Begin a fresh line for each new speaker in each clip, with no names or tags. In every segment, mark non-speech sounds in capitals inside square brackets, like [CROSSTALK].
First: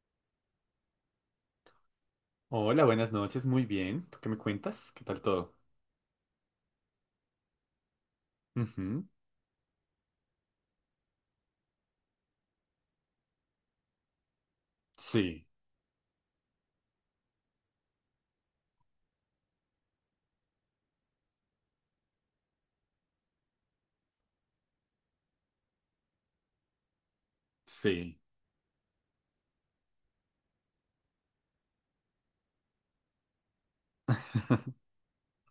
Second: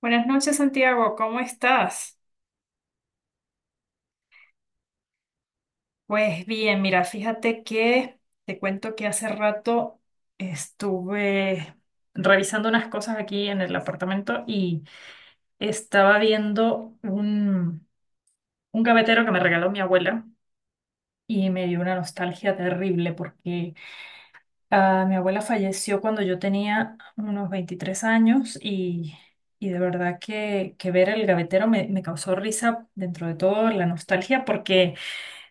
Buenas noches, Santiago, ¿cómo estás?
Hola, buenas noches, muy bien. ¿Tú qué me cuentas? ¿Qué tal todo?
Pues bien, mira, fíjate que te cuento que
Ujú.
hace rato estuve revisando unas cosas aquí en el apartamento y
Sí,
estaba viendo un gavetero que me regaló mi abuela y me dio una nostalgia terrible porque mi abuela falleció cuando yo tenía unos veintitrés
sí.
años y de verdad que ver el gavetero me causó risa dentro de todo la nostalgia
[LAUGHS]
porque...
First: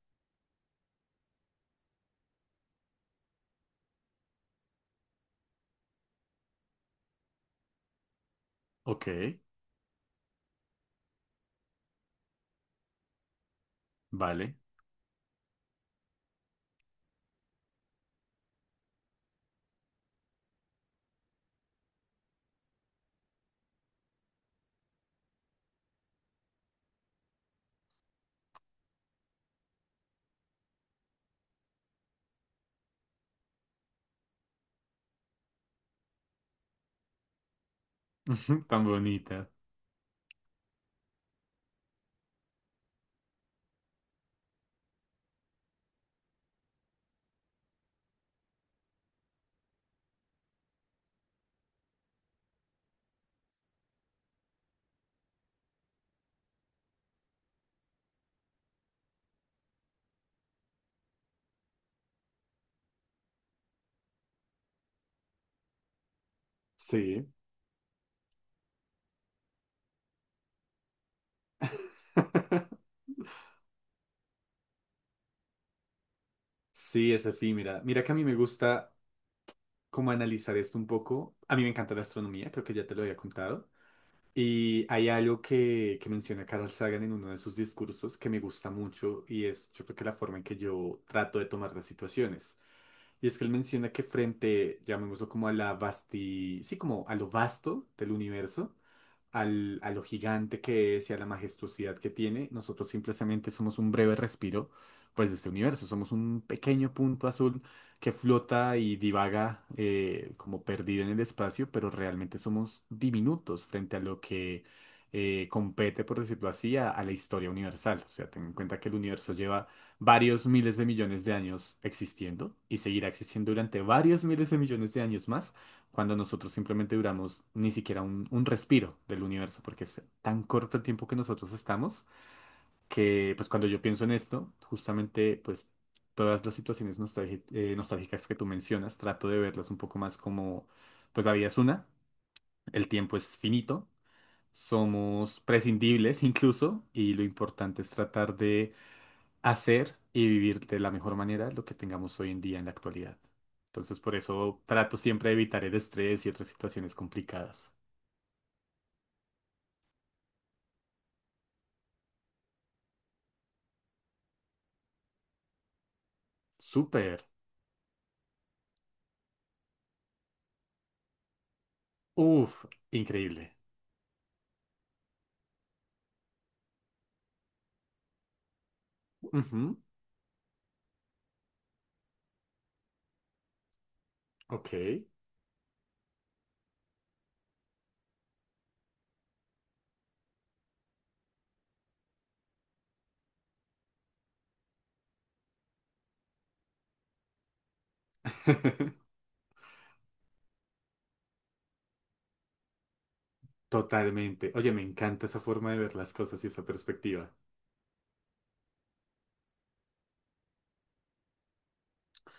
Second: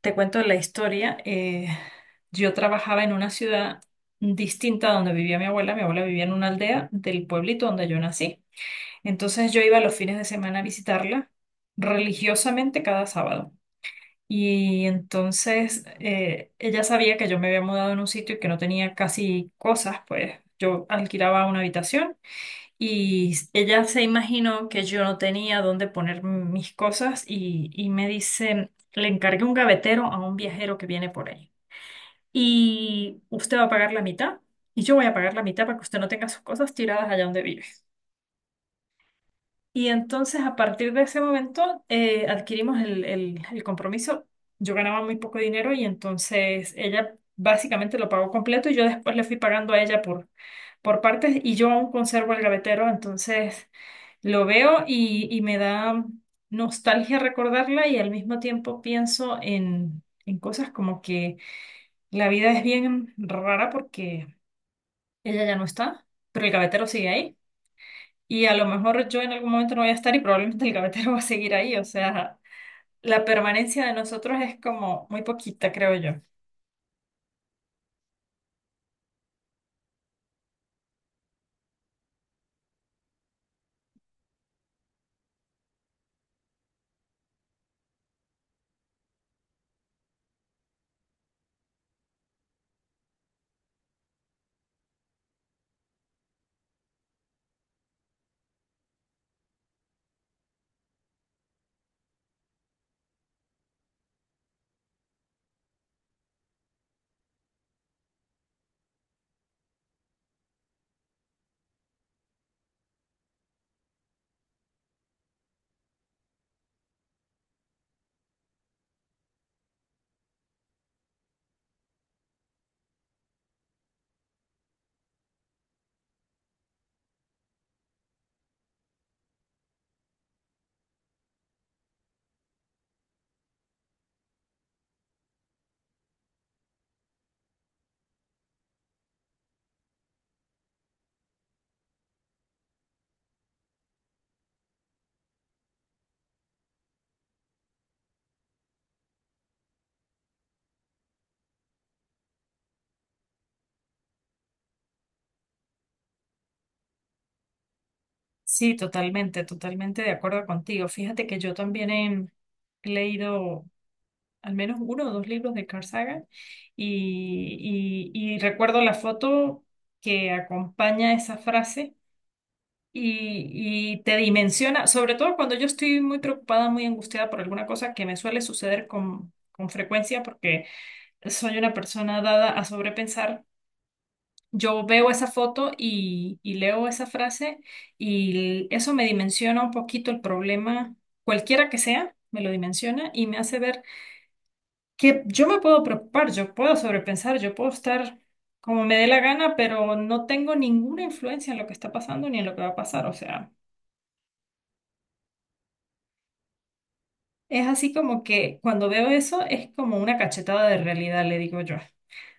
Te cuento la historia. Yo trabajaba en una ciudad distinta a donde vivía mi abuela. Mi abuela vivía en una aldea del pueblito donde yo nací.
Ok,
Entonces yo iba los fines de semana a visitarla religiosamente cada sábado.
vale.
Y entonces ella sabía que yo me había mudado en un sitio y que no tenía casi cosas, pues yo alquilaba una habitación y ella se imaginó que yo no tenía dónde poner mis cosas y me dice, le encargué un gavetero a un viajero que viene por ahí. Y usted va a pagar la mitad y yo voy a pagar la mitad para que usted no tenga sus cosas tiradas allá donde vive.
[LAUGHS] Tan bonita.
Y entonces a partir de ese momento adquirimos el compromiso. Yo ganaba muy poco dinero y entonces ella básicamente lo pagó completo y yo después le fui pagando a ella por partes y yo aún conservo el gavetero. Entonces... Lo veo y me da nostalgia recordarla y al mismo tiempo pienso en cosas como que la vida es bien rara porque ella ya no está, pero el gavetero sigue
Sí,
ahí y a lo mejor yo en algún momento no voy a estar y probablemente el gavetero [LAUGHS] va a seguir ahí. O sea, la permanencia de nosotros es como muy poquita, creo yo.
sí, es efímera. Mira que a mí me gusta como analizar esto un poco. A mí me encanta la astronomía, creo que ya te lo había contado. Y hay algo que menciona Carl Sagan en uno de sus discursos que me gusta mucho y es yo creo que la forma en que yo trato de tomar las situaciones. Y es que él menciona que frente, llamémoslo como a sí, como a lo vasto del universo, a lo gigante que es y a la majestuosidad que tiene, nosotros simplemente somos un breve respiro, pues, de este universo. Somos un pequeño punto azul que flota y divaga, como perdido en el espacio, pero realmente somos diminutos frente a lo que compete, por decirlo así, a la historia universal. O sea, ten en cuenta que el universo lleva varios miles de millones de años existiendo y seguirá existiendo durante varios miles de millones de años más cuando nosotros simplemente duramos ni siquiera un respiro del universo, porque es tan corto el tiempo que nosotros estamos, que pues cuando yo pienso en esto, justamente pues todas las situaciones nostálgicas que tú mencionas, trato de verlas un poco más como, pues la vida es una, el tiempo es finito, somos prescindibles [LAUGHS] incluso, y lo importante es tratar de hacer y vivir de la mejor manera lo que tengamos hoy en día en la actualidad. Entonces, por eso trato siempre de evitar el estrés y otras situaciones complicadas.
Sí, totalmente, totalmente de acuerdo contigo. Fíjate que yo también he leído al menos uno o dos libros de Carl Sagan
Súper.
y recuerdo la foto que acompaña esa frase
Uf, increíble.
y te dimensiona, sobre todo cuando yo estoy muy preocupada, muy angustiada por alguna cosa que me suele suceder con
Ujú.
frecuencia porque soy una persona dada a sobrepensar.
Ok.
Yo veo esa foto y leo esa frase y eso me dimensiona un poquito el problema, cualquiera que sea, me lo dimensiona y me hace ver que yo me puedo preocupar, yo puedo sobrepensar, yo puedo estar como me dé la
[LAUGHS]
gana, pero no tengo ninguna influencia en lo que está pasando ni en lo que va a pasar. O sea,
Totalmente. Oye, me encanta esa forma de ver las cosas y esa perspectiva.
es así como que cuando veo eso es como una cachetada de realidad, le digo yo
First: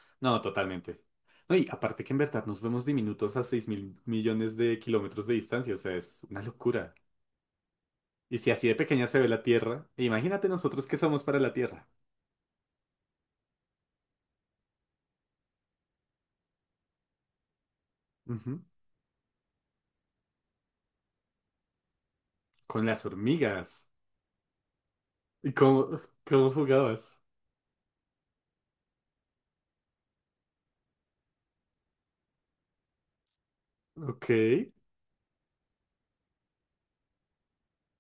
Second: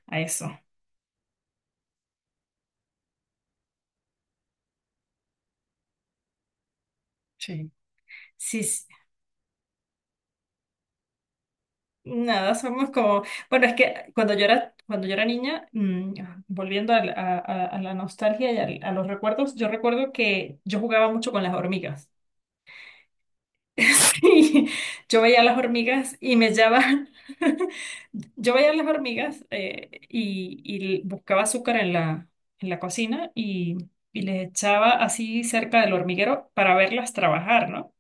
a
No,
eso.
totalmente. No, y aparte que en verdad nos vemos diminutos a 6.000 millones de kilómetros de distancia, o sea, es una locura.
Sí.
Y si
Sí,
así de
sí.
pequeña se ve la Tierra, imagínate nosotros qué somos para la Tierra.
Nada, somos como, bueno, es que cuando yo era niña, volviendo a la nostalgia y
Ujú.
a los recuerdos, yo recuerdo que yo jugaba mucho con las hormigas.
Con las hormigas.
[LAUGHS] Y yo veía
¿Y
las
cómo,
hormigas y me
cómo
echaban,
jugabas?
[LAUGHS] yo veía las hormigas y buscaba azúcar en en la cocina y
Ok,
les
qué
echaba así cerca del hormiguero para verlas trabajar, ¿no?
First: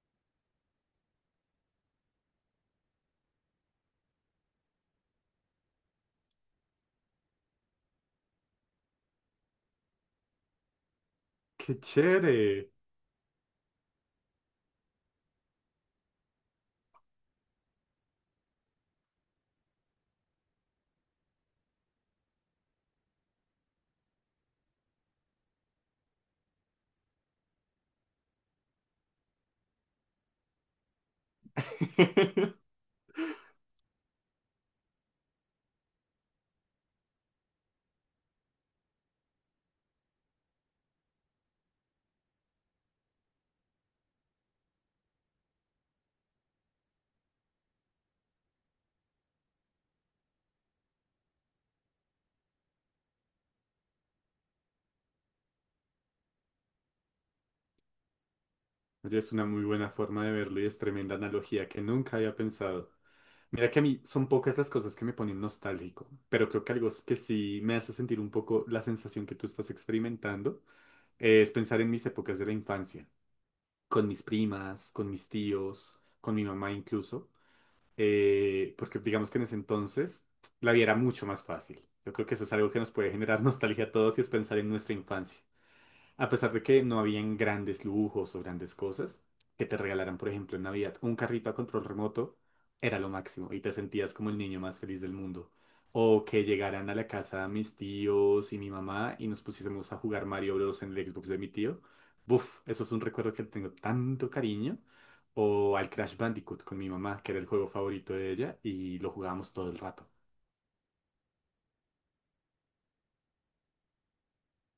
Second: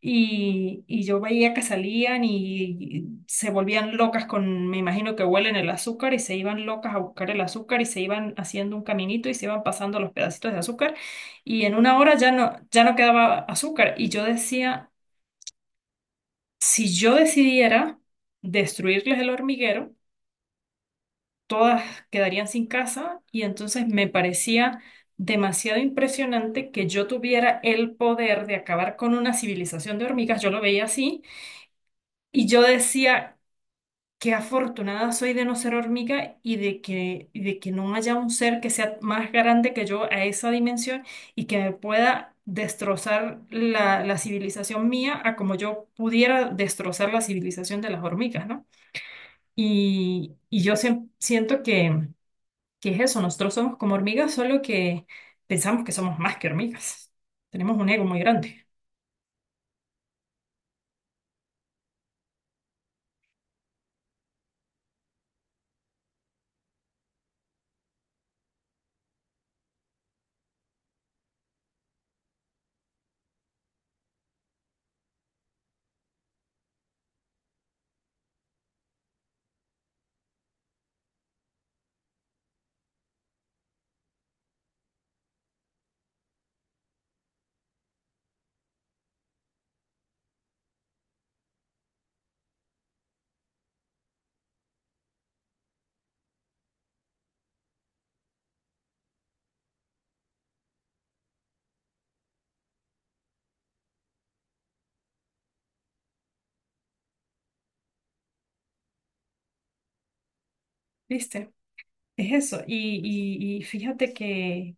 Y yo veía que salían y se volvían locas con, me imagino que huelen el azúcar y se iban locas a buscar el azúcar y se iban haciendo un caminito y se iban pasando los pedacitos de azúcar y en una hora
chévere.
ya no quedaba azúcar y yo decía... Si yo decidiera destruirles el hormiguero, todas quedarían sin casa y entonces me parecía demasiado impresionante que yo tuviera el poder de acabar con una civilización de hormigas. Yo lo veía así y yo
[LAUGHS]
decía, qué afortunada soy de no ser hormiga y de y de que no haya un ser que sea más grande que yo a esa dimensión y que me pueda destrozar la civilización mía a como yo pudiera destrozar la civilización de las hormigas, ¿no? Y yo siem- siento que es eso, nosotros somos como hormigas, solo que pensamos que somos más que hormigas. Tenemos un ego muy grande,
Oye, es una muy buena forma de verlo y es tremenda analogía que nunca había pensado. Mira que a mí son pocas las cosas que me ponen nostálgico, pero creo que algo es que sí me hace sentir un poco la sensación que tú estás experimentando, es pensar en mis épocas de la infancia, con mis primas, con mis tíos, con mi mamá incluso. Porque digamos que en ese entonces la vida era mucho más fácil. Yo creo que eso es algo que nos puede generar [LAUGHS] nostalgia a todos y es pensar en nuestra infancia. A pesar de que no habían grandes lujos o grandes cosas, que te regalaran, por ejemplo, en Navidad un carrito a control remoto era lo máximo y te sentías como el niño más feliz del mundo. O que llegaran a la casa mis tíos y mi mamá y nos pusiésemos a jugar Mario Bros. En el Xbox de mi tío. Buf, eso es un recuerdo que tengo tanto cariño. O al Crash Bandicoot con mi mamá, que era el juego favorito de ella y lo jugábamos todo el rato.
¿viste? Es eso. Y fíjate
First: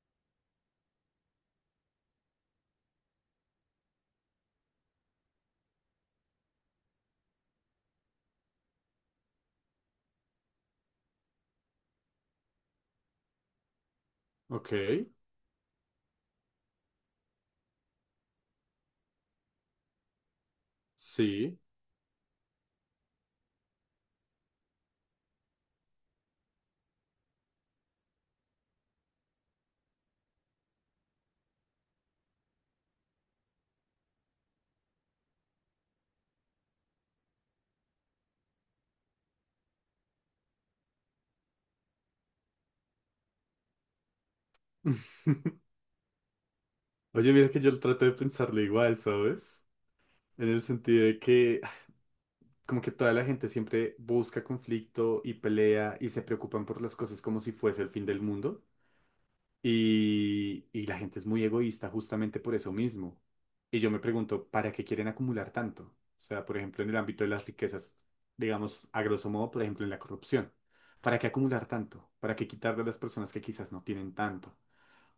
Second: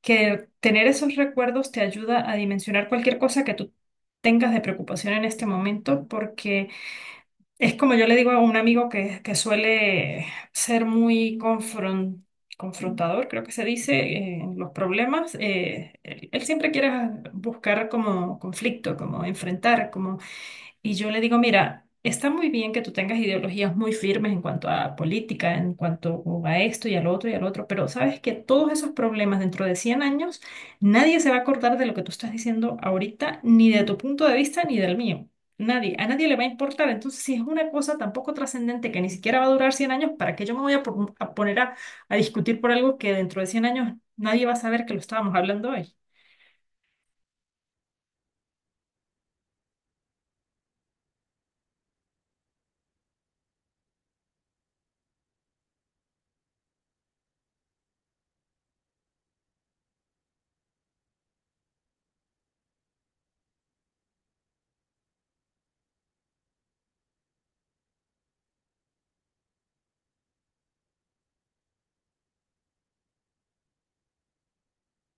que tener esos recuerdos te ayuda a dimensionar cualquier cosa que tú tengas de preocupación en este momento, porque es como yo le digo a un amigo que suele ser muy confrontador, creo que se dice, en los
Ok,
problemas. Él siempre quiere buscar como conflicto, como enfrentar, como y yo le digo,
sí.
mira, está muy bien que tú tengas ideologías muy firmes en cuanto a política, en cuanto a esto y al otro, pero sabes que todos esos problemas dentro de 100 años, nadie se va a acordar de lo que tú estás diciendo ahorita, ni de tu punto de vista, ni del mío. Nadie, a nadie le va a importar. Entonces, si es una cosa tan poco trascendente que ni siquiera va a durar 100 años, ¿para qué yo me voy a poner a discutir por algo que dentro de 100 años nadie va a saber que lo estábamos hablando
[LAUGHS]
hoy?
Oye, mira que yo trato de pensarlo igual, ¿sabes? En el sentido de que ay, como que toda la gente siempre busca conflicto y pelea y se preocupan por las cosas como si fuese el fin del mundo. Y la gente es muy egoísta justamente por eso mismo. Y yo me pregunto, ¿para qué quieren acumular tanto? O sea, por ejemplo, en el ámbito de las riquezas, digamos, a grosso modo, por ejemplo, en la corrupción. ¿Para qué acumular tanto? ¿Para qué quitarle a las personas que quizás no tienen tanto?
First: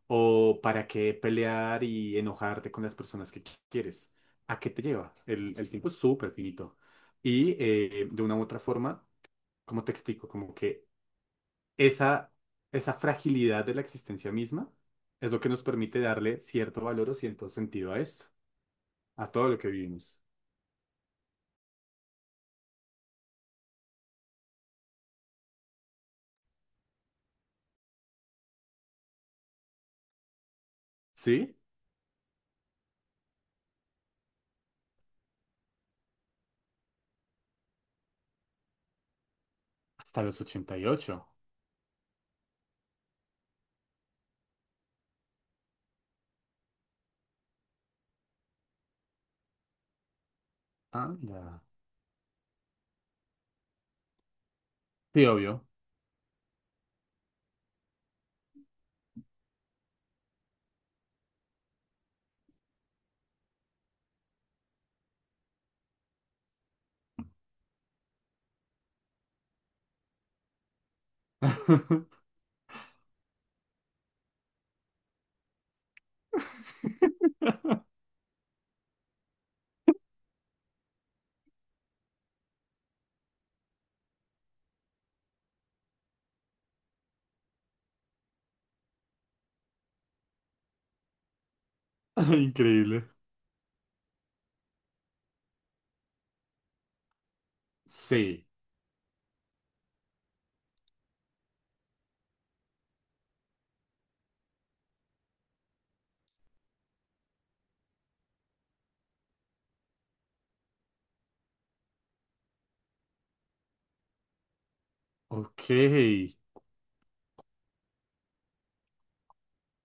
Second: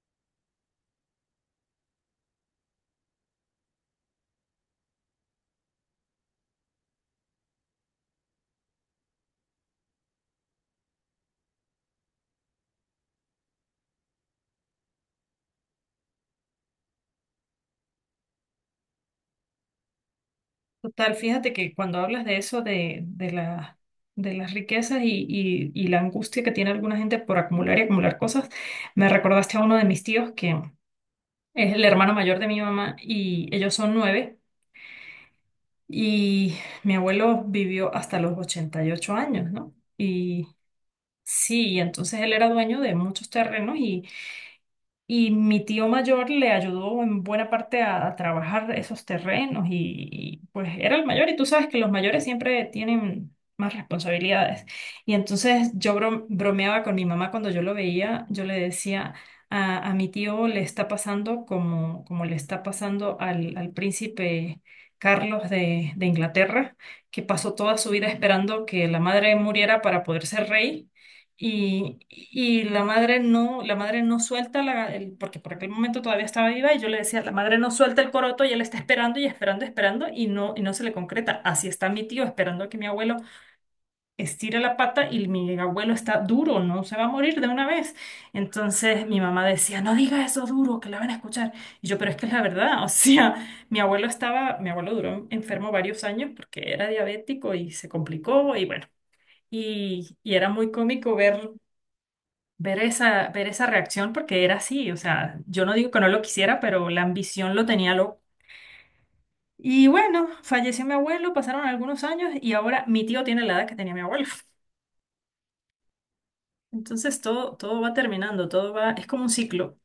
O para qué pelear y enojarte con las personas que quieres. ¿A qué te lleva? El tiempo es súper finito. Y de una u otra forma, ¿cómo te explico? Como que esa, esa fragilidad de la existencia misma es lo que nos permite darle cierto valor o cierto sentido a esto, a todo lo que vivimos.
Total, fíjate que cuando hablas de eso, de de las riquezas y la angustia que tiene alguna gente por acumular y acumular cosas, me recordaste a uno de mis tíos que
¿Sí?
es el hermano mayor de mi mamá y ellos son nueve y mi abuelo vivió hasta los 88 años, ¿no?
Hasta los
Y
88.
sí, y entonces él era dueño de muchos terrenos y mi tío mayor le ayudó en buena parte a trabajar esos terrenos pues era el mayor y tú
Anda.
sabes que los mayores siempre tienen más responsabilidades. Y
Sí, obvio.
entonces yo bromeaba con mi mamá cuando yo lo veía, yo le decía, a mi tío le está pasando como, como le está pasando al príncipe Carlos de Inglaterra, que pasó toda su vida esperando que la madre muriera para poder ser rey.
[LAUGHS]
Y la madre no suelta porque por aquel momento todavía estaba viva y yo le decía, la madre no suelta el coroto y él está esperando y esperando, esperando y no se le concreta. Así está mi tío esperando a que mi abuelo estire la pata y mi abuelo está duro, no se va a morir de una vez. Entonces mi mamá decía, no diga eso duro, que la van a escuchar. Y yo, pero es que es la verdad, [LAUGHS] o
Increíble.
sea, mi abuelo estaba, mi abuelo duró enfermo varios años porque era diabético y se
Sí.
complicó y bueno. Y era muy cómico ver esa reacción porque era así, o sea, yo no digo que no lo quisiera, pero la ambición lo tenía loco. Y bueno, falleció mi abuelo, pasaron algunos años y ahora mi tío tiene la edad que tenía mi abuelo. [LAUGHS]
Ok.
Entonces todo va terminando, todo va, es como un ciclo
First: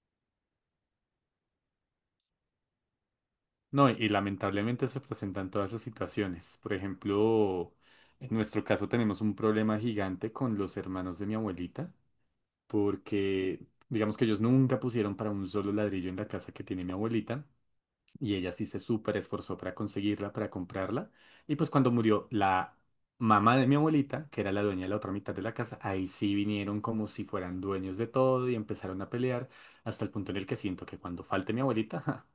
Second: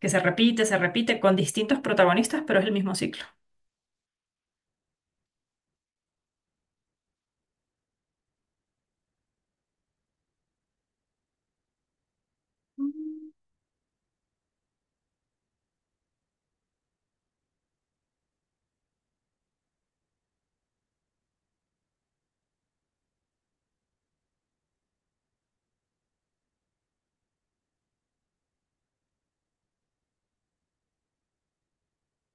que se repite con distintos protagonistas, pero es el mismo ciclo.
No, y lamentablemente se presentan todas esas situaciones. Por ejemplo, en nuestro caso tenemos un problema gigante con los hermanos de mi abuelita,
Ujú.
porque digamos que ellos nunca pusieron para un solo ladrillo en la casa que tiene mi abuelita, y ella sí se súper esforzó para conseguirla, para comprarla, y pues cuando murió la mamá de mi abuelita, que era la dueña de la otra mitad de la casa, ahí sí vinieron como si fueran dueños de todo y empezaron a pelear, hasta el punto en el que siento que cuando falte mi abuelita... [LAUGHS]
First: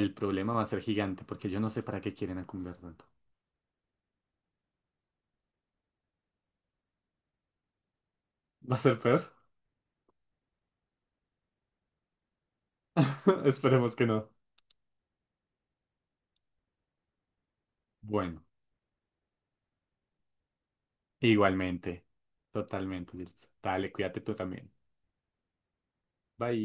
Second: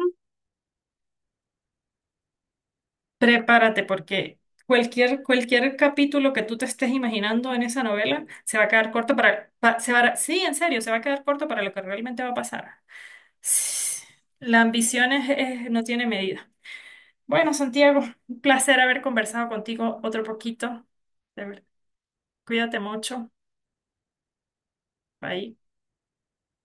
El problema va a ser gigante porque yo no sé para qué quieren acumular tanto.
Prepárate porque cualquier, cualquier capítulo que tú te estés imaginando en esa novela se va a
¿Va a
quedar
ser
corto
peor?
para, pa- se va a- sí, en serio, se va a quedar corto para lo que realmente va a pasar.
[LAUGHS] Esperemos que no.
La ambición no tiene medida. Bueno, Santiago, un
Bueno,
placer haber conversado contigo otro poquito. De verdad,
igualmente.
cuídate
Totalmente,
mucho.
Jules. Dale, cuídate tú también.
Bye.
Bye.